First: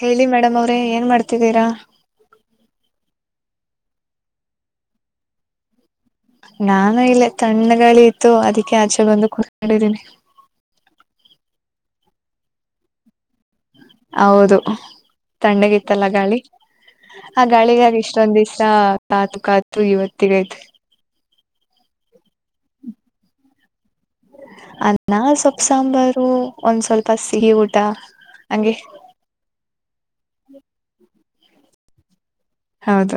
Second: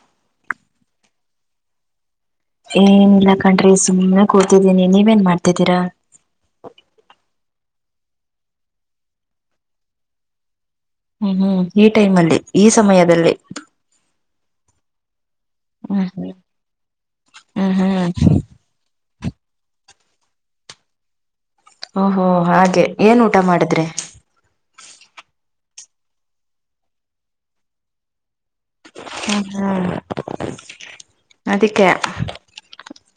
ಹೇಳಿ ಮೇಡಮ್ ಅವ್ರೆ ಏನ್ ಮಾಡ್ತಿದ್ದೀರಾ. ಏನಿಲ್ಲಾ ಕಣ್ರಿ ಸುಮ್ಮ್ನೆ ಕೂತಿದ್ದೀನಿ ನೀವೇನ್ ಮಾಡ್ತಿದ್ದೀರಾ. ನಾನು ಇಲ್ಲೇ ತಣ್ಣ ಗಾಳಿ ಇತ್ತು ಅದಕ್ಕೆ ಆಚೆ ಬಂದು ಕೂತ್ಕೊಂಡಿದ್ದೀನಿ. ಹ್ಮ್ ಹ್ಮ್ ಈ ಟೈಮ್ ಅಲ್ಲಿ ಈ ಸಮಯದಲ್ಲಿ ಹೌದು ಹ್ಮ್ ತಣ್ಣಗಿತ್ತಲ್ಲ ಹ್ಮ್ ಗಾಳಿ ಆ ಹ್ಮ್ ಗಾಳಿಗಾಗಿ ಹ್ಮ್ ಇಷ್ಟೊಂದ್ ದಿವ್ಸ ಕಾತು ಕಾತು ಇವತ್ತಗ ಐತೆ ಓಹೋ ಹಾಗೆ ಏನ್ ಊಟ ಮಾಡಿದ್ರೆ. ಅನ್ನಾ ಸೊಪ್ಪ ಸಾಂಬಾರು ಒಂದ್ ಸ್ವಲ್ಪ ಸಿಹಿ ಊಟ ಹಂಗೆ ಹ ಹಾ ಅದಿಕ್ಕೆ ಹೌದು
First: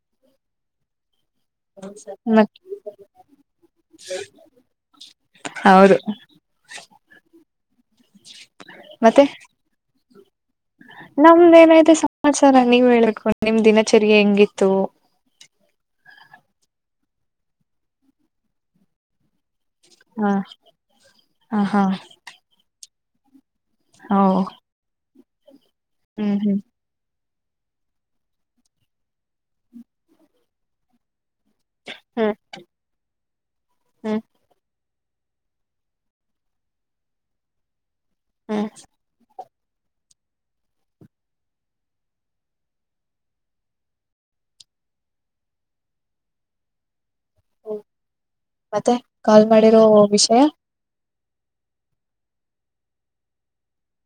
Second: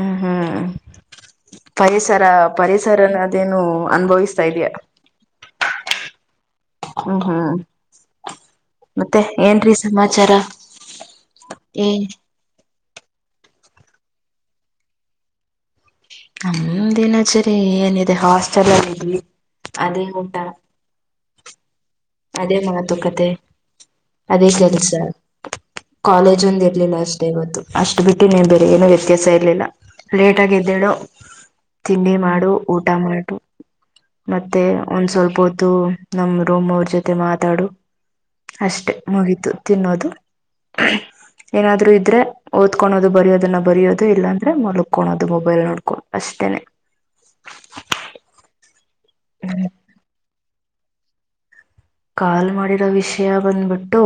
ಹ ಹ್ಮ ಪರಿಸರ ಮತ್ ಪರಿಸರನ ಅದೇನು ಅನುಭವಿಸ್ತಾ ಇದಿಯಾ ಹೌದು ಹ್ಮ್ ಹ್ಮ್ ಮತ್ತೆ ಏನ್ರೀ ಸಮಾಚಾರ ನಮ್ದ ಏ ಏನಾಯ್ತ ಸಮಾಚಾರ ನೀವ್ ಹೇಳಬೇಕು ನಿಮ್ ದಿನಚರಿ ಹೆಂಗಿತ್ತು. ನಮಂದಿನಚರಿ ಏನಿದೆ ಹಾಸ್ಟೆಲ್ ಅಲ್ಲಿ ಇದೀವಿ ಅದೇ ಹ ಊಟ ಹ ಹಾ ಅದೇ ಮಾತುಕತೆ ಓ ಅದೇ ಕೆಲಸ ಹ್ಮ್ ಕಾಲೇಜ್ ಹ್ಮ್ ಒಂದ್ ಇರ್ಲಿಲ್ಲ ಅಷ್ಟೆ ಇವತ್ತು ಅಷ್ಟ್ ಬಿಟ್ಟು ನೀನ್ ಬೇರೆ ಏನೋ ವ್ಯತ್ಯಾಸ ಇರ್ಲಿಲ್ಲ ಲೇಟ್ ಆಗ ಇದ್ದೇಳು ತಿಂಡಿ ಹ್ಮ್ ಮಾಡು ಊಟ ಮಾಡು ಹ್ಮ್ ಮತ್ತೆ ಒಂದ್ ಸ್ವಲ್ಪ ಹೊತ್ತು ನಮ್ ರೋಮ್ ಅವ್ರ ಜೊತೆ ಮಾತಾಡು ಹ್ಮ್ ಅಷ್ಟೆ ಮುಗತು ತಿನ್ನೋದು ಏನಾದ್ರು ಇದ್ರೆ ಓದ್ಕೊಳೋದು ಬರಿಯೋದನ್ನ ಬರಿಯೋದು ಇಲ್ಲಾಂದ್ರೆ ಮಲಕೋಳೋದು ಮೊಬೈಲ್ ನೋಡ್ಕೊಂಡ ಅಷ್ಟೇನೆ ಹ ಹ್ಮ ಮತ್ತೆ ಕಾಲ್ ಮಾಡಿರೋ ವಿಷಯ ಕಾಲ್ ಮಾಡಿರೋ ವಿಷಯ ಬಂದ್ಬಿಟ್ಟು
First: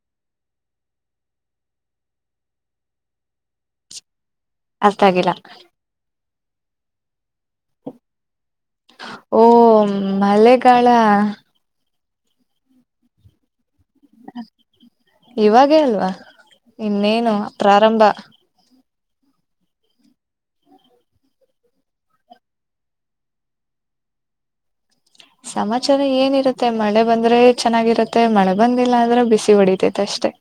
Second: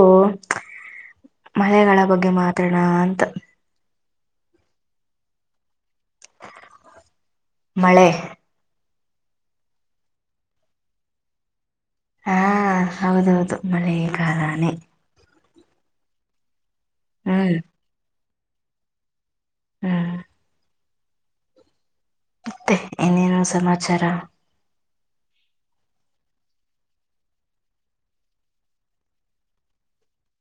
ಮಳಗಳ ಬಗ್ಗೆ ಮಾತ್ರೋಣ ಅಂತ ಅಷ್ಟ ಆಾಗಿಿಲ್ಲ ಮಳೆ ಓ ಮಳೆಗಾಳ ಹಾ ಹೌದೌದು ಮಳೆಯ ಕಾಲಾನೆ ಇವಾಗೇ ಅಲ್ವಾ ಇನ್ನೇನು ಹ್ಮ್ ಪ್ರಾರಂಭ ಹ್ಮ ಮತ್ತೆ ಏನೇನು ಸಮಾಚಾರ ಸಮಾಚಾರ ಏನಿರುತ್ತೆ ಮಳೆ ಬಂದ್ರೆ ಚೆನ್ನಾಗಿರುತ್ತೆ ಮಳೆ ಬಂದಿಲ್ಲ ಅಂದ್ರೆ ಬಿಸಿ ಹೊಡಿತೈತೆ ಅಷ್ಟೇ ಅಷ್ಟೇ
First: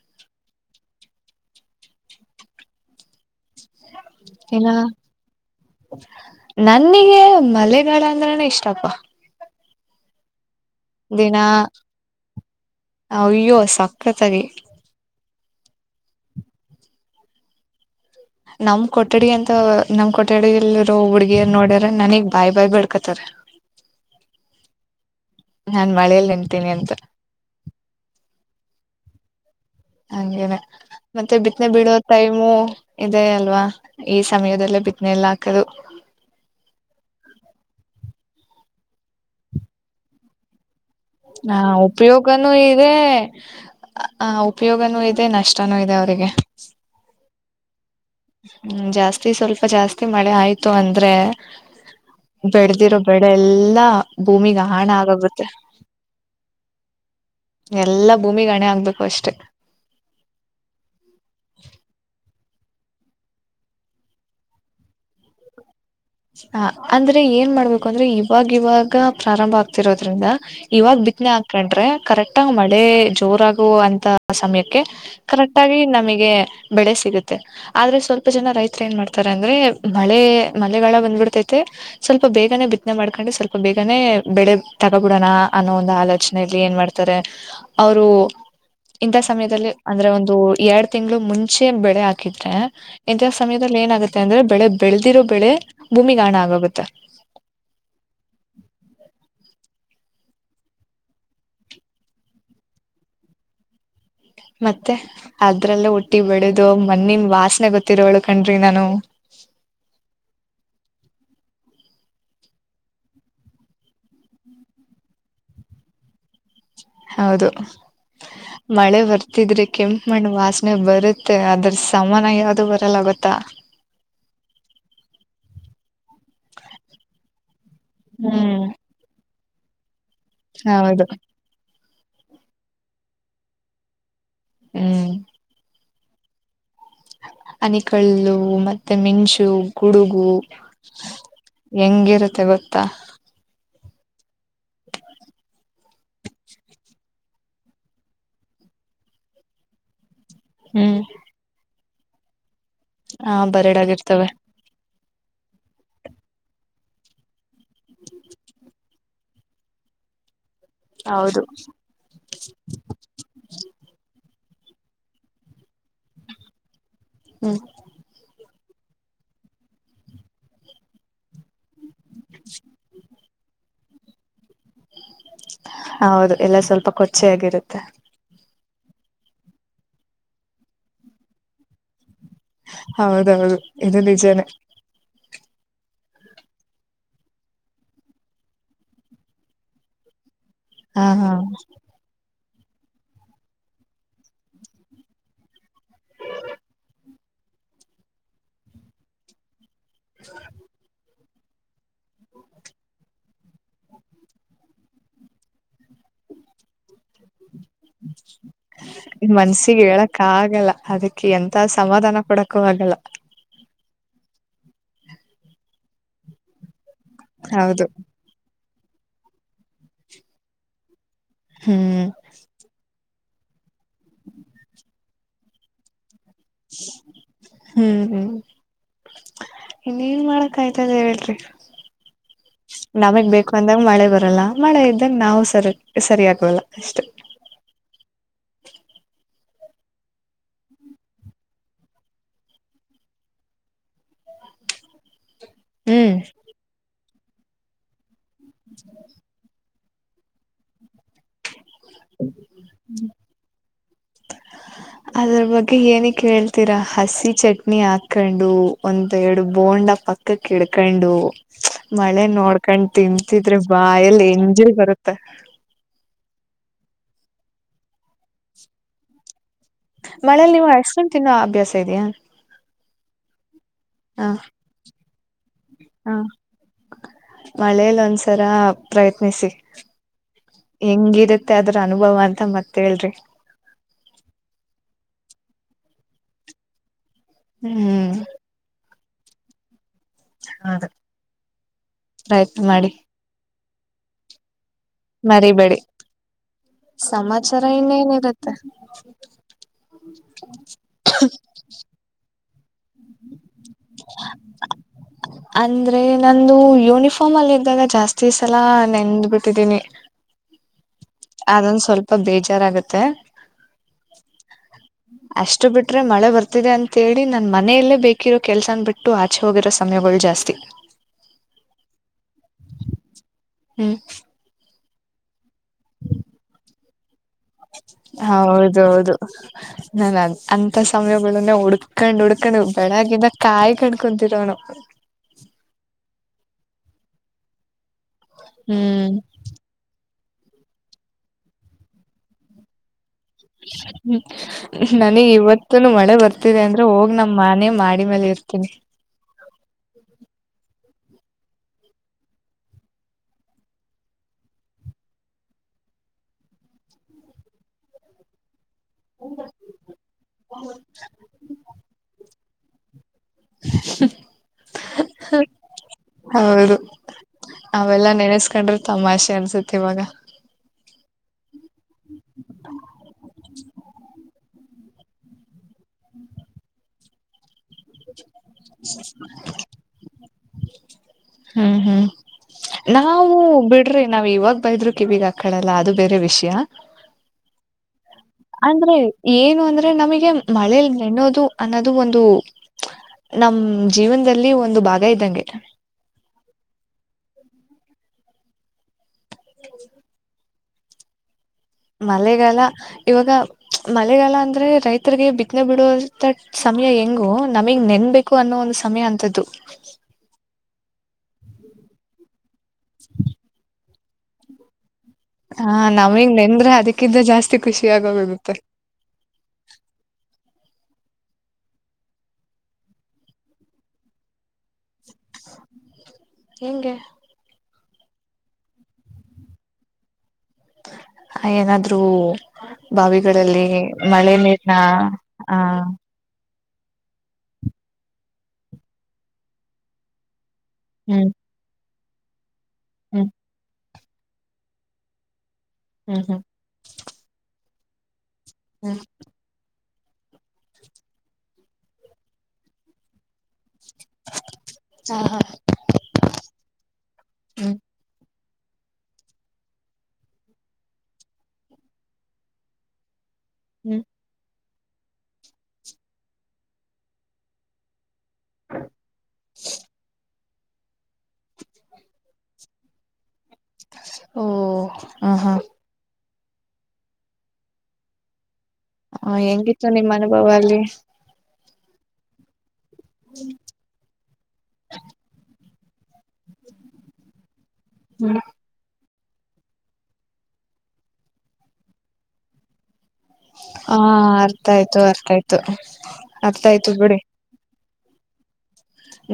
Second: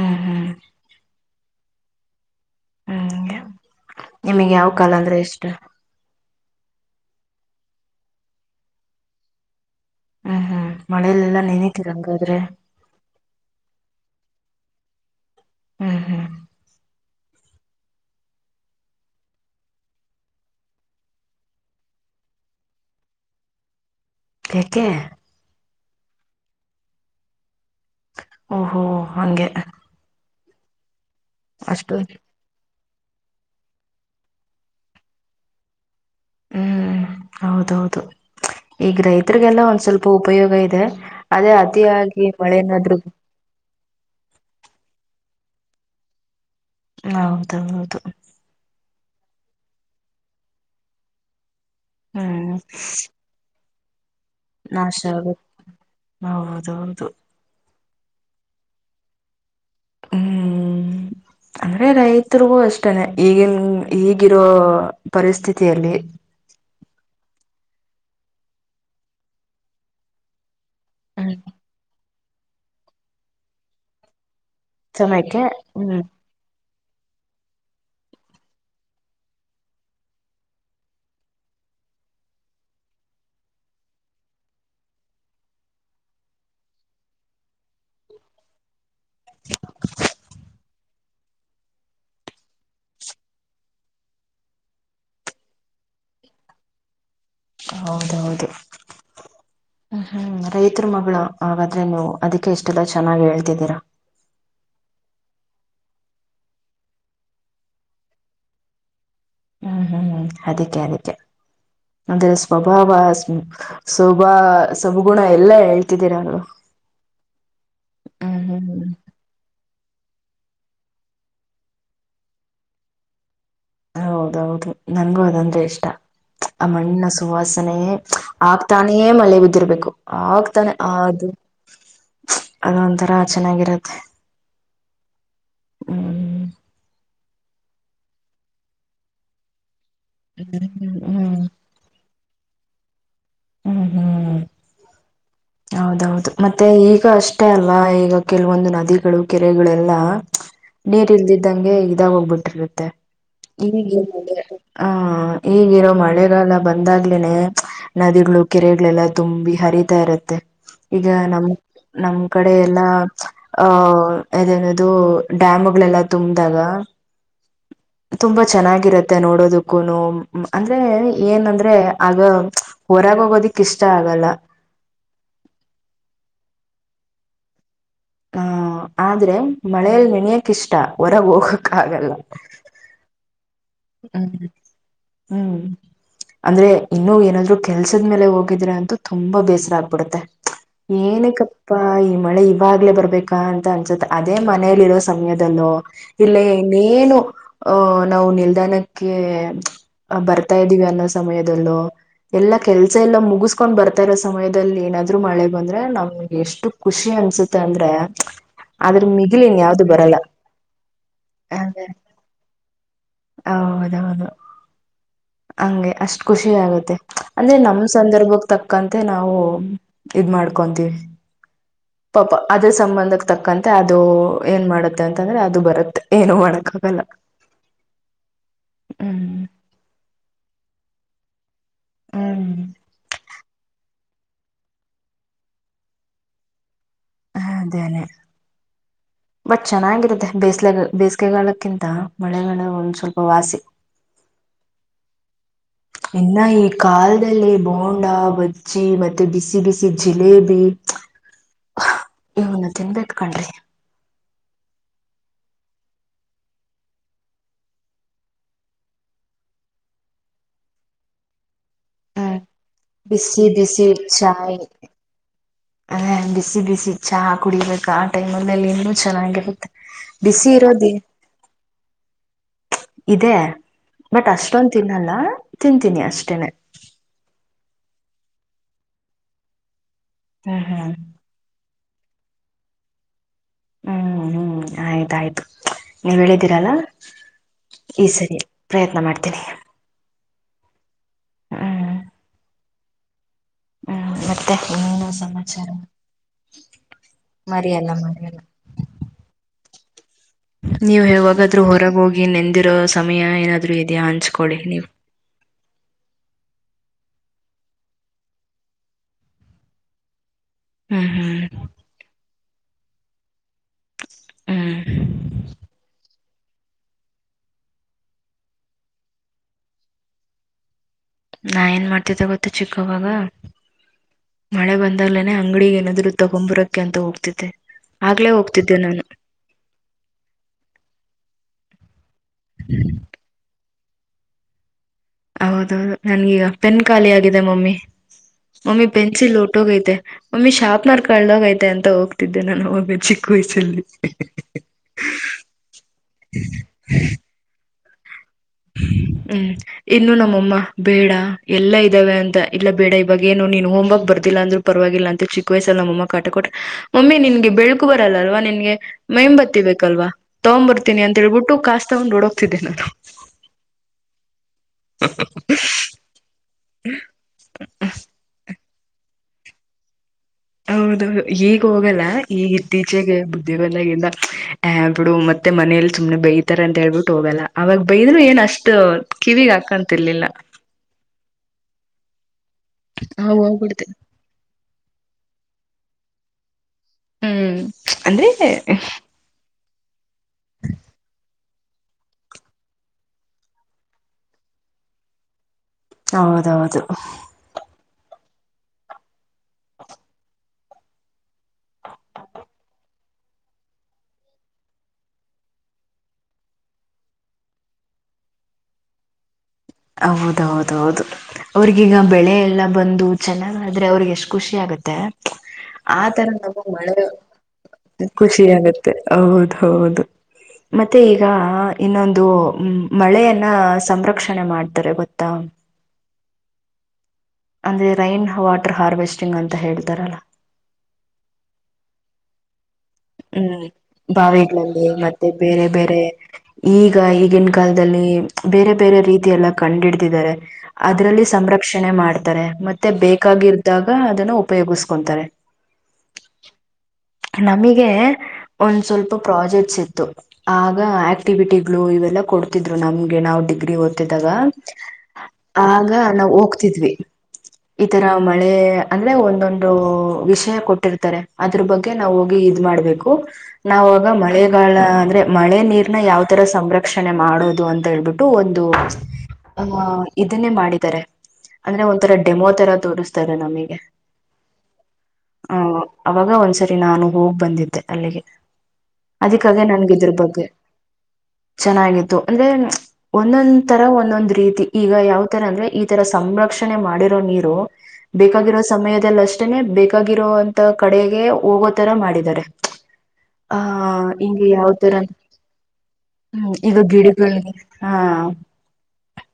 ಹ್ಮ್ ಹ್ಮ್ ನಿಮಗ್ ಯಾವ ಇನ್ನ ಕಾಲ ಅಂದ್ರೆ ಇಷ್ಟ ನನಿಗೆ ಮಲೆಗಾಾಲ ಅಂದ್ರನ ಇಷ್ಟಪ್ಪ ಹ್ಮ್ ಹ್ಮ್ ಮಳೆಯಲ್ಲೆಲ್ಲಾ ನೆನತಿೀರಂಗಾದ್ರೆ ಅಯ್ಯೋ ಸಕ್ಕತ್ತಾಗಿ ಹ್ಮ್ ಹ್ಮ್ ನಮ್ ಕೊಠಡಿ ಅಂತ ನಮ್ ಕೊಠಡಿ ಎಲ್ಲಿರೋ ಹುಡ್ಗಿಯರು ನೋಡ್ಯಾರ ನನಗ್ ಬಾಯಿ ಬಾಯ್ ಬೆಳ್ಕತಾರ ಕೆಕ್ಕೆೆ ನಾನ್ ಮಳೇೆಯಲ್ಲಿ ನಿನ್ತೀನಿ ಅಂತ ಓಹೋ ಹಂಗೆ ಹಂಗೇನೆ ಮತ್ತೆ ಬಿತ್ನೆ ಬಿೀಡೋ ಅಷ್ಟು ಟೈಮು ಇದೇ ಅಲ್ವಾ ಈ ಸಮಯದಲ್ಲೇ ಬಿದ್ದನೆಲ್ಲ ಹಾಕದು ಹ್ಮ್ ಹೌದೌದು ಈಗ ರೈತರಿಗೆಲ್ಲ ಒಂದ್ ಸ್ವಲ್ಪ ಉಪಯೋಗ ಇದೆ ಅದೇ ಹಾ ಅತಿಯಾಗಿ ಉಪಯೋಗನೂ ಇದೆ ಮಳೆನಾದ್ರು ಆ ಉಪಯೋಗನೂ ಇದೆ ನಷ್ಟ ಇಷ್ಟನೂ ಇದೆ ಅವರಿಗೆ ಹೌದ ಹೌದು ಹ್ಮ್ ಜಾಸ್ತಿ ಸ್ವಲ್ಪ ಜಾಸ್ತಿ ಮಳೆ ಆಯ್ತು ಅಂದ್ರೆ ಹ್ಮ್ ಬೆಡ್ದಿರೋ ಬೆಡ ಎಲ್ಲಾ ಭೂಮಿಿಗೆ ಹಣ ನಾಶ ಆಗಾಗುತ್ತೆ ಆಗುತ್ತೆ ಹೌದೌದು ಎಲ್ಲಾ ಭೂಮಿ ಗಣೆ ಆಗ್ಬೇಕು ಅಷ್ಟೇ ಹ್ಮ್ ಅಂದ್ರೆ ರೈತ ತಿರ್ಗೂ ಅಷ್ಟನೆ ಈಗಿನ ಈಗಿರೋ ಪರಿಸ್ಥಿತಿಯಲ್ಲಿ ಹ ಅಂದ್ರೆ ಏನ್ ಮಾಡ್ಬೇಕು ಅಂದ್ರೆ ಇವಾಗ ಇವಾಗ ಪ್ರಾರಂಭ ಆಗ್ತಿರೋದ್ರಿಂದ ಇವಾಗ ಬಿತ್ತನೆ ಹ್ಮ್ ಹಾಕೊಂಡ್ರೆ ಕರೆಕ್ಟ್ ಆಗ ಮಳೆ ಜೋರಾಗುವ ಅಂತ ಆ ಸಮಯಕ್ಕೆ ಸಮಯಕ್ಕೆ ಕರೆಕ್ಟ್ ಆಗಿ ಹ್ಮ್ ನಮಗೆ ಬೆಳೆ ಸಿಗುತ್ತೆ ಆದ್ರೆ ಸ್ವಲ್ಪ ಜನ ರೈತ ಏನ್ ಮಾಡ್ತಾರೆ ಅಂದ್ರೆ ಮಳೆ ಮ ಬಂದ್ಬಿಡ್ತೈತೆ ಸ್ವಲ್ಪ ಬೇಗನೆ ಬಿ್ನೆ ಮಾಡ್ಕೊಂಡೆ ಸ್ವಲ್ಪ ಬೇಗನೆ ಬೆಳೆ ತಗೋಬಿಡೋಣ ಅನ್ನೋ ಒಂದು ಆಲೋಚನೆಯಲ್ಲಿ ಏನ್ ಮಾಡ್ತಾರೆ ಅವರು ಇಂಥ ಸಮಯದಲ್ಲಿ ಅಂದ್ರೆ ಒಂದು ಎರಡ್ ತಿಂಗಳು ಮುಂಚೆ ಬೆಳೆ ಹಾಕಿದ್ರೆ ಇಂಥ ಸಮಯ ಏನಾಗುತ್ತೆ ಅಂದ್ರೆ ಬೆಳೆ ಬೆಳೆದಿರೋ ಬೆಳೆ ಭೂಮಿಗಣ ಆಗೋಗುತ್ತೆ ಹೌದೌದು ಹ್ಮ ಹ್ಮ್ ರೈತರ ಮಗಳು ಹಾಗಾದ್ರೆ ನೀವು ಅದಕ್ಕೆ ಇಷ್ಟಲ್ಲ ಚೆನ್ನಾಗಿ ಹೇಳ್ತಿದ್ದೀರಾ ಮತ್ತೆ ಅದ್ರಲ್ಲ ಹುಟ್ಟಿ ಬೆಳೆದು ಮೊನ್ನಿಮ ವಾಸನೆ ಗೊತ್ತಿರೋವಳು ಕಣ್ರಿ ನಾನು ಹ್ಮ್ ಹ್ಮ್ ಹ್ಮ್ ಅದಕ್ಕೆ ಅದಕ್ಕೆ ಅಂದ್ರೆ ಸ್ವಭಾವ ಸವಭ ಸಬಗುಣ ಎಲ್ಲಾ ಹೇಳ್ತಿದ್ದೀರ ಅವರು ಹೌದು ಹ್ಮ್ ಮಳೆ ಬರ್ತಿದ್ರೆ ಕೆಂಪ ಮಣ್ಣ್ ವಾಸನೆ ಬರುತ್ತೆ ಅದ್ರ ಸಮಾನ ಯಾವ್ದು ಬರಲ್ಲ ಗೊತ್ತಾ ಹೌದೌದು ನನ್ಗೂ ಅದಂದ್ರೆ ಇಷ್ಟ ಆ ಮಣ್ಣಿನ ಸುವಾಸನೆ ಹ್ಮ್ ಆಗ್ತಾನೇ ಮಲೆ ಬ ರ್ಬೇಕು ಆಗ್ತಾನೆ ಹೌದು ಅದು ಅದೊಂಥರ ಚೆನ್ನಾಗಿರತ್ತೆ ಹ್ಮ್ ಹ್ಮ್ ಅನಿಕಲ್ಲು ಮತ್ತೆ ಮೆಣಶು ಕುಡುಗು ಹ್ಮ್ ಹ್ಮ್ ಹೆಂಗಿರುತ್ತೆ ಗೊತ್ತಾ ಹ್ಮ್ ಹ್ಮ್ ಹೌದೌದು ಮತ್ತೆ ಈಗ ಅಷ್ಟೇ ಅಲ್ಲ ಈಗ ಕೆಲವೊಂದು ನದಿಗಳು ಕೆರೆಗಳೆಲ್ಲ ಹ್ಮ್ ನೀರ್ ಇಲ್ದಿದ್ದಂಗೆ ಇದಾಗ ಹೋಗ್ಬಿಟ್ಟಿ ಆ ಈಗಿ ಬರಡಾಗಿರ್ತವೆ ಹ ಈಗಿರೋ ಮಳೆ ಈಗಲ್ಲ ಬಂದಾಗ್ಲೇನೆ ನದಿಗಳು ಕೆರೆಗಳೆಲ್ಲ ತುಂಬಿ ಹರಿತಾ ಇರುತ್ತೆ ಈಗ ಹೌದು ನಮ ನಮ್ ಕಡೆ ಎಲ್ಲಾ ಅಹ ಅದನದು ಡ್ಯಾಮ್ಗಳೆಲ್ಲ ತುಂಬ್ದಾಗ ಹ್ಮ್ ತುಂಬಾ ಚೆನ್ನಾಗಿರುತ್ತೆ ನೋಡೋದಕ್ಕೂ ಅಂದ್ರೆ ಏನಂದ್ರೆ ಆಗ ಹೊರಾಗೋಗೋದಿಕ್ ಇಷ್ಟ ಆಗಲ್ಲ ಹೌದು ಎಲ್ಲ ಸ್ವಲ್ಪ ಕೊಚ್ಚೆ ಆಗಿರುತ್ತೆ ಹಹ ಆದ್ರೆ ಮಳೇಯಲ್ಲಿ ನೆಣೆಯಕ್ ಇಷ್ಟ ಹೊರಗ್ ಹೋಗಕ್ ಆಗಲ್ಲ ಹೌದೌದು ಇದು ಹ್ಮ್ ನಿಜಾನೇ ಹ್ಮ್ ಅಂದ್ರೆ ಇನ್ನುೂ ಏನಾದ್ರು ಕೆಲ್ಸದ ಮೇಲೆ ಹೋಗಿದ್ರೆ ಅಂತೂ ತುಂಬಾ ಬೇಸರ ಆಗ್ಬಿಡುತ್ತೆ ಹಾ ಹಾ ಏನಕ್ಕಪ್ಪಾ ಈ ಮಳೆ ಬಾಗ್ಲೆ ಬರ್ಬೇಕಾ ಅಂತ ಅನ್ಸತ್ತೆ ಅದೇ ಮನೇಲಿರೋ ಸಮಯದಲ್ಲೋ ಇಲ್ಲೇ ಇನ್ನೇನು ಅಹ ನಾವು ನಿಲ್ದಾಣಕ್ಕೆ ಬರ್ತಾದೀವಿ ಅನ್ನ ಸಮಯದಲ್ಲೋ ಎಲ್ಲಾ ಕೆಲ್ಸ ಎಲ್ಲ ಮುಗಿಸ್ಕೊಂಡ್ ಬರ್ತಾ ಇರೋ ಸಮಯದಲ್ಲಿ ಏನಾದ್ರು ಮಳೆ ಬಂದ್ರೆ ನಮ ಗೆ ಎಷ್ಟು ಖುಷಿ ಅನ್ಸುತ್ತೆ ಅಂದ್ರೆ ಅದ್ರ ಮಿಗಿಲಿನ್ ಮನ್ಸಿಗೆ ಯಾವ್ದು ಹೇಳಕ್ಕ ಆಗಲ್ಲ ಅದಕ್ಕೆ ಎಂತ ಬರಲ್ಲ ಸಮಾಧಾನ ಕೊಡಕ್ಕ ಆಗಲ್ಲ ಹೌದೌದು ಹಂಗೆ ಅಷ್ಟ್ ಖುಷಿ ಆಗುತ್ತೆ ಅಂದ್ರೆ ನಮ ಹೌದು ಸಂದರ್ಭಗ್ ತಕ್ ಕಂತೆ ನಾವು ಇದ ಮಾಡ್ಕೊಂತೀವಿ ಹ್ಮ್ ಪಾಪ ಅದೇ ಸಂಬಂಧ ತಕ್ಕಂತೆ ಅದು ಏನ್ ಮಾಡುತ್ತೆ ಅಂತಂದ್ರೆ ಅದು ಬರುತ್ತೆ ಏನು ಮಾಡಕ್ಕ ಆಗಲ್ಲ ಹ್ಮ್ ಹ್ಮ್ ಹ್ಮ್ ಕಾಯ್ತದೆ ಹೇಳ್ರಿ ಹ್ಮ್ ನಮಗ್ ಬೇಕು ಅಂದಾಗ ಮಳೆ ಬರ್ ಎಲ್ಲಾ ಮಾಡ ಇದ್ದಂ ನಾವು ಸರಿ ಸರಿಯಾಗಲ್ಲ ಅಷ್ಟು ಹ ಅದೇನೆ ಬಟ್ ಚೆನ್ನಾಗಿರುತ್ತೆ ಬೇಸ್ಲೆ ಬೇಸಿಗೆಗಾಲಕ್ಕಿಂತ ಮಳೆಗಾಲ ಒಂದ್ ಸ್ವಲ್ಪ ವಾಸಿ ಹ ಹ್ಮ್ ಇನ್ನ ಈ ಕಾಲದಲ್ಲಿ ಬೋಂಡ ಬಜ್ಜಿ ಮತ್ತೆ ಬಿಸಿ ಬಿಸಿ ಜಿಲೇಬಿ ಇವನ್ನ ತಿನ್ಬೇಕತ್ಕೊಂಡ್ರಿ [inaudible] ಅದ್ರ ಬಗ್ಗೆ ಏನ ಕೇಳ್ತೀರಾ ಹಸಿ ಚಟ್ನಿ ಹಾಕೊಂಡು ಒಂದ ಎರಡು ಬೋಂಡ್ ಪಕ್ಕಕ್ಕೆಡ್ಕೊಂಡು ಮಳೆ ಹ್ಮ್ ನೋಡ್ಕೊಂಡ್ ಬಿಸಿ ತಿಂತಿದ್ರಿ ಬಾ ಬಿಸಿ ಎಲ್ಲಿ ಚಾಯ್ ಹೆಂಜಿ ಬರುತ್ತ ಅದೇ ಬಿಸಿ ಬಿಸಿ ಚಹಾ ಕುಡಿಬೇಕ ಆ ಟೈಮಲ್ಲಿಲ್ಲಿ ಇನ್ನುೂ ಚೆನ್ನಾಗಿರುತ್ತೆ ಬಿಸಿ ಮಳೇಲ್ ನಿಮ್ಗ್ ಇರೋದ ಅಷ್ಟೊಂದ್ ತಿನ್ನೋ ಅಭ್ಯಾಸ ಇದಿಯಾ. ಇದೆ ಬಟ್ ಅಷ್ಟೊಂದ್ ತಿನ್ನಲ್ಲ ತಿಂತೀನಿ ಅಷ್ಟೇನೆ. ಮಳೇಲ್ ಒಂಸರ ಪ್ರಯತ್ನಿಸಿ ಹ್ಮ್ ಹ್ಮ್ ಹೆಂಗಿರುತ್ತೆ ಅದ್ರ. ಅನುಭವ ಅಂತ ಮತ್ ಹೇಳ್ರಿ. ಹ್ಮ್ ಹ್ಮ್ ಆಯ್ತಾಯ್ತು ನೀವ್ ಹೇಳಿದ್ದೀರ ಅಲ. ಈ ಹ್ಮ್ ಸರಿ ಪ್ರಯತ್ನ ಮಾಡ್ತೀನಿ. ಹೌದು ಹ್ಮ್ ಪ್ರಯತ್ನ ಮಾಡಿ. ಹ್ಮ್ ಮತ್ತೆ. ಏನು ಸಮಾಚಾರ ಮರಿಬೇಡಿ ಸಮಾಚಾರ ಮರಿಯಲ್ಲ ಮರಿಯಲ್ಲ. ಇನ್ನೇನಿರುತ್ತೆ ನೀವ್ ಯಾವಾಗಾದ್ರೂ ಹೋರಾಗೋಗಿ ನೇಮ್. ಸಮಯ ಏನಾದ್ರು ಇದಿಯಾ ಹಂಚ್ಕೊಳ್ಳಿ ನೀವ್. ಅಂದ್ರೆ ನಂದು ಯುನಿಫಾರ್ಮ್ನಲ್ ಇದಾಗ ಜಾಸ್ತಿ ಸಲ ನೆಂದ್ಬಿಟ್ಟಿದೀನಿ. ಹ್ಮ್ ಹ್ಮ್ ಅದೆಂಗ್ ಸೋಲ್ಪ ಬೇಜಾರಾಗತ್ತೆ. ಹ್ಮ್ ಅಷ್ಟ ಬಿಟ್ರೆ ಮಳೆ ಬರ್ತ. ತಿದೆ ಅಂತೇಳಿ ನನ್ ಮನೆಯಲ್ಲೇ ಬೇಕರು ಕೆಲ್ಸನ್ ಬಿಟ್ಟು ಆಚೆ ಹೋಗಿರೋ ಸಮಯಗಳ್ ಜಾಸ್ತಿ. ನಾ ಏನ್ ಮಾಡ್ತಿದೆ ಗೊತ್ತ ಚಿಕ್ಕವಾಗ ಹ್ಮ್ ಮಳೆ ಬಂತ್. ಗ್ಲೇನೇ ಅಂಗ್ಡಿಗ್ ಏನಾದ್ರು ತೊಗೊಂಬರಕೆ ಅಂತ ಹೋಗ್. ಹೌದೌದು ನಾನ್ ಅಂ ಅಂತ ಸಮಯಗಳುನೆ ಹುಡುಗ್. ಉಡ್ಕಂಡ್ ಉಡ್ಕಂಡು ಬೆಳಗಿಂದ ಕೈಕಂಡ್ ಕುಂತಿರೋಳು. ಹೌದು ನನ್ಗೀಗ ಪೆನ್ ಖಾಲಿ ಆಗಿದೆ ಮಮ್ಮಿ ಮಮ್ಮಿ ಹ್ಮ್ ಪೆನ್ಸಿಲ್ ಒಟ್ಟೋಗೈತೆ. ಮಮ್ಮಿ ಶಾರ್ಪ್ನರ್ ಕಾಳ್ದೋಗೈತೆ ಅಂತ ಹೋಗ್ತಿದ್ದೆ ನಾನು ಅವಾಗ್ ಹ್ಮ್ಮ್ ನಾನಿಗ್ ಇವತ್ತುನು ಮಳೆ ಬರ್ತಿದೆ ಅಂದ್ರೆ ಹೋಗ್ ನಮ್ ಮನೆ ಮಾಡಿ. ಮೇಲೆ ಇರ್ತೀನಿ. ಹ್ಮ್ ಇನ್ನುೂ ನಮ್ಮಮ್ಮ ಬೇಡ. ಎಲ್ಲ ಇದಾವೆ ಅಂತ ಇಲ್ಲ ಬೇಡ ಇವಾಗ ಏನು ನೀನ್ ಹೋಮ್ರ್ಕ್ ಬರ್ದಿಲ್ಲ ಅಂದ್ರು ಪರ್ವಾಗಿಲ್ಲ ಅಂತ ಚಿಕ್ವಯಸಲ್ ನಮ್ ಅಮ್ಮ ಕಾಟ. ಕೊ ಮೊಮ್ಮಿ ನಿನ್ಗೆ ಬೆಳಕು ಬರಲ್ಲ ಅಲ್ವಾ ನಿನ್ಗೆ. ಮೇಂಬತ್ತಿಬೇಕಲ್ವಾ ತಗೊಂಬರ್ತೀನಿ ಅಂತ್ ಹೇಳ್ಬಿಟ್ಟು ಕಾಸಸ್ ತಗೊಂಡ್ ಓದೋಗ್ತಿದ್ದೆ ನಾನು. [inaudible] ಹೌದು ಅವೆಲ್ಲ ನೆನೆಸ್ಕಂಡ್ರೆ. ತಮಾಷೆ ಅನ್ಸುತ್ತೆ ಇವಾಗ. ಹೌದೌದು ಈಗ ಹೋಗಲ್ಲ ಈಗ ಹೇ ಬಿಡು ಮತ್ತೆ ಮನೆಲ್ ಸುಮ್ನೆ ಬೈತಾರೆ ಅಂತೇಲ್ಬುಟ್ ಹೋಗಲ್ಲ ಅವಾಗ್ ಬೈದ್ರು ಏನ್ ಅಷ್ಟ್. ಅಷ್ಟು ಕಿವಿಗ್ ಹಾಕತಿರ್ಲಿಲ್ಲ. ಹ್ಮ್ ಹ್ಮ್ ಹಾ ನಾವು ಹೋಗ್ಬಿಡ್ತೆ ಬಿಡ್ರಿ ನಾವ್ ಇವಾಗ್ ಬೈದ್ರು ಕಿವೀಗ್ ಆಕಳಲ್ಲ ಅದು. ಬೇರೆ ವಿಷ್ಯ. ಹ್ಮ್. ಅಂದ್ರೆ ಅಂದ್ರೆ ಏನು ಅಂದ್ರೆ ನಮಿಗೆ ಮಳೇಲ್ ನೆನೊದು ಅನ್ನೋದು ಒಂದು. ನಮ್ ಜೀವಂದಲ್ಲಿ ಒಂದ್ ಭಾಗ ಇದ್ದಂಗೆ. ಹೌದೌದು. [inaudible] ಮಲೆಗಾಲ ಇವಾಗ ಮಲೆಗಾಲ ಅಂದ್ರೆ ರೈತ್ರಿಗೆ ಬಿತ್ನೆ ಬಿಡುವಂತ ಸ. ಹೆಂಗೋ ನಮಿಗ್ ನೆನ್ಬೇಕು ಅನ್ನೋ ಒಂದು ಸಮಯ ಅಂತದ್ದು. ಹೌದೌದೌದು ಅವ್ರಗೀಗ ಬೆಳೆ ಎಲ್ಲ ಬಂದು ಚೆನ್ನಾಗಾದ್ರೆ ಅವ್ರಿಗೆ. ಎಷ್ಟ್ ಖುಷಿ ಆಗತ್ತೆ. ಹ ಆ ತರ ನಮಗ್ ನಮುಗ್ ನೆಂದ್ರೆ ಮಳೆ ಅದಕ್ಕಿಂತ ಜಾಸ್ತಿ ಖುಷಿ ಖುಷಿ ಆಗೋಗಿರುತ್ತೆ ಆಗತ್ತೆ ಹೌದ್ ಹೌದು. ಮತ್ತೆ ಈಗ ಇನ್ನೊಂದು ಮಳೆಯನ್ನ ಸಂರಕ್ಷಣೆ ಮಾಡ್. ತ್ತರೆ ಗೊತ್ತ. ಹೆಂಗೆ ಅಂದ್ರೆ ರೈನ್ ವಾಟರ್ ಹಾರ್ವೆಸ್ಟಿಂಗ್ ಅಂತ ಹೇಳ್ತಾರಲ್ಲ. ಏನಾದ್ರು. ಹ್ಮ್ ಬಾವಿಗಳಲ್ಲಿ ಮಳೆ ನೀರ್ನ ಬಾವಿಗಳಲ್ಲಿ ಮತ್ತೆ ಹ. ಬೇರೆ ಬೇರೆ ಈಗ ಈಗಿನ್ ಕಾಲ್ದಲ್ಲಿ ಬೇರೆ ಬೇರೆ ರೀತಿಯಲ್ಲ ಕನ್ಡಿಡ್ದಿದರೆ. ಅದ್ರಲ್ಲಿ ಹ್ಮ್ ಸಂರಕ್ಷಣೆ ಮಾಡ್ತಾರೆ ಮತ್ತೆ ಹ್ಮ್ ಬೇಕಾಗಿದ್ದಾಗ. ಹಾ ಅದನ್ನ ಉಪಯೋಗಿಸ್ಕೊತಾರೆ ಹ್ಮ್ ಹ್ಮ್ ನಮಗೆ ಒಂದ್ ಹ್ಮ್ ಸ್ವಲ್ಪ ಪ್ರಾಜೆಕ್ಟ್ಸ್ ಇತ್ತು ಆಗ ಆಕ್ಟಿವಿಟಿಗಳು ಇವೆಲ್ಲಾ ಕೊಡ್ತಿದ್ರು ನಮ್ಗೆ ನಾವು ಡಿಗ್ರಿ ಓದ್ ಹ ಹ ಆಗ ನಾವು ಹೋಗ್ತಿದ್ವಿ ಹ್ಮ್ ಈ ತರಾ ಮಳೆ ಅಂದ್ರೆ ಒಂದೊಂದು ವಿಷಯ ಕೊಟ್ಟಿರ್ತಾರೆ ಅದ್ರ ಬಗ್ಗೆ ನಾವು ಹೋಗಿ ಮಾಡ್ಬೇಕು ಹ್ಮ್ ನಾವಾಗ ಮಳೆ ಗಳ ಅಂದ್ರೆ ಮಳೆ ನೀರನ್ನ ಯಾವ್ ತರ ಸಂರಕ್ಷಣೆ ಮಾಡೋದು ಅಂತ ಹೇಳ್ಬಿ ಒಂದು ಅ ಇದು ಇರನ್ನೇ ಮಾಡಿದಾರೆ ಅಂದ್ರೆ ಒಂಥರ ಡೆಮೋ ತರ ತೋರಿಸ್ತಾರೆ ನಮಗೆ ಓ ಹ ಅವಾಗ ಒಂದ್ಸರಿ ನಾನು ಹೋಗ್ ಬಂದಿದ್ದೆ ಅಲ್ಲಿಗೆ. ಅದಕ್ಕಾಗ ಹೆಂಗಿತ್ತು ನನ್ಗೆ ಇದ್ರ ನಿಮ್ಮ್ ಬಗ್ಗೆ ಅನುಭವ ಅಲ್ಲಿ ಚೆನ್ನಾಗಿತ್ತು ಅಂದ್ರೆ ಒಂದೊಂದ್ ತರ ಒಂದೊಂದ್ ರೀತಿ ಈಗ ಯಾವ್ ತರ ಅಂದ್ರೆ ಈಗ ತರ ಸಂರಕ್ಷಣೆ ಮಾಡಿರೋ ನೀರು ಬೇಕಾಗಿರೋ ಸಮಯದಲ್ಲಿಷ್ಟ ಇದನ್ನೇ ಬೇಕಾಗಿರೋಂತ ಕಡೆಗೆ ಹೋಗೋತರಾ ಮಾಡಿದ್ದಾರೆ ಹ ಹಿಂಗೆ ಅರ್ಥ ಯಾವ ತರ ಆಯ್ತು ಅರ್ಥ ಆಯ್ತು ಹ್ಮ ಅರ್ಥ ಈಗ ಆಯ್ತು ಬಿಡಿ ಗಿಡಗಳಿವೆ ಹಾ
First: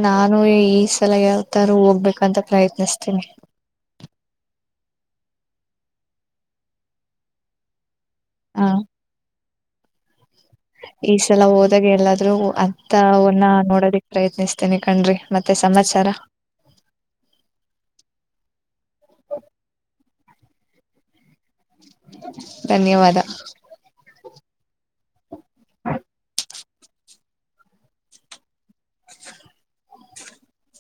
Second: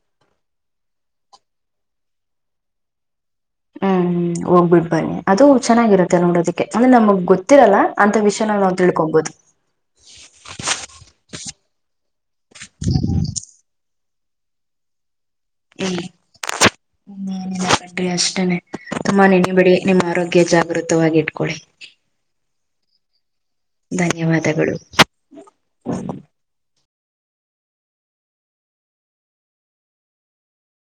ನಾನು ಈ ಸಲಾ ಯಾವತಾರೂ ಹೋಗ್ಬೇಕಂತ ಪ್ರಯತ್ನಿಸ್ತೀನಿ ಹ್ಮ್ ಹೋಗ್ಬಿಡ್ ಬನ್ನಿ ಅದು ಚೆನ್ನಾಗಿರುತ್ತೆ ನೋಡೋದಿಕ್ಕೆ ಅಂದ್ರೆ ನಮಗ್ ಗೊತ್ತಿರಲ್ಲಾ ಅಂತ ವಿಷಯನಾಗ ಹ ನಾವು ತಿಳ್ಕೊಬಹುದು ಈ ಸಲ ಹೋದಾಗ ಎಲ್ಲಾದ್ರೂ ಅಂತ ಅವನ್ನ ನೋಡೋದಿಕ್ ಪ್ರಯತ್ನಿಸ್ತಿನಿ ಕಣ್ರಿ ಮತ್ತೆ ಇ ಸಮಾಚಾರ ಹ ಕಡ್ರಿ ಅಷ್ಟೇನೆ ತುಂಬಾ ನೆನೆ ಬಿಡಿ ನಿಮ್ಮ ಆರೋಗ್ಯ ಜಾಗೃತವಾಗಿ ಇಟ್ಕೊಳ್ಳಿ ಧನ್ಯವಾದ ಧನ್ಯವಾದಗಳು [inaudible]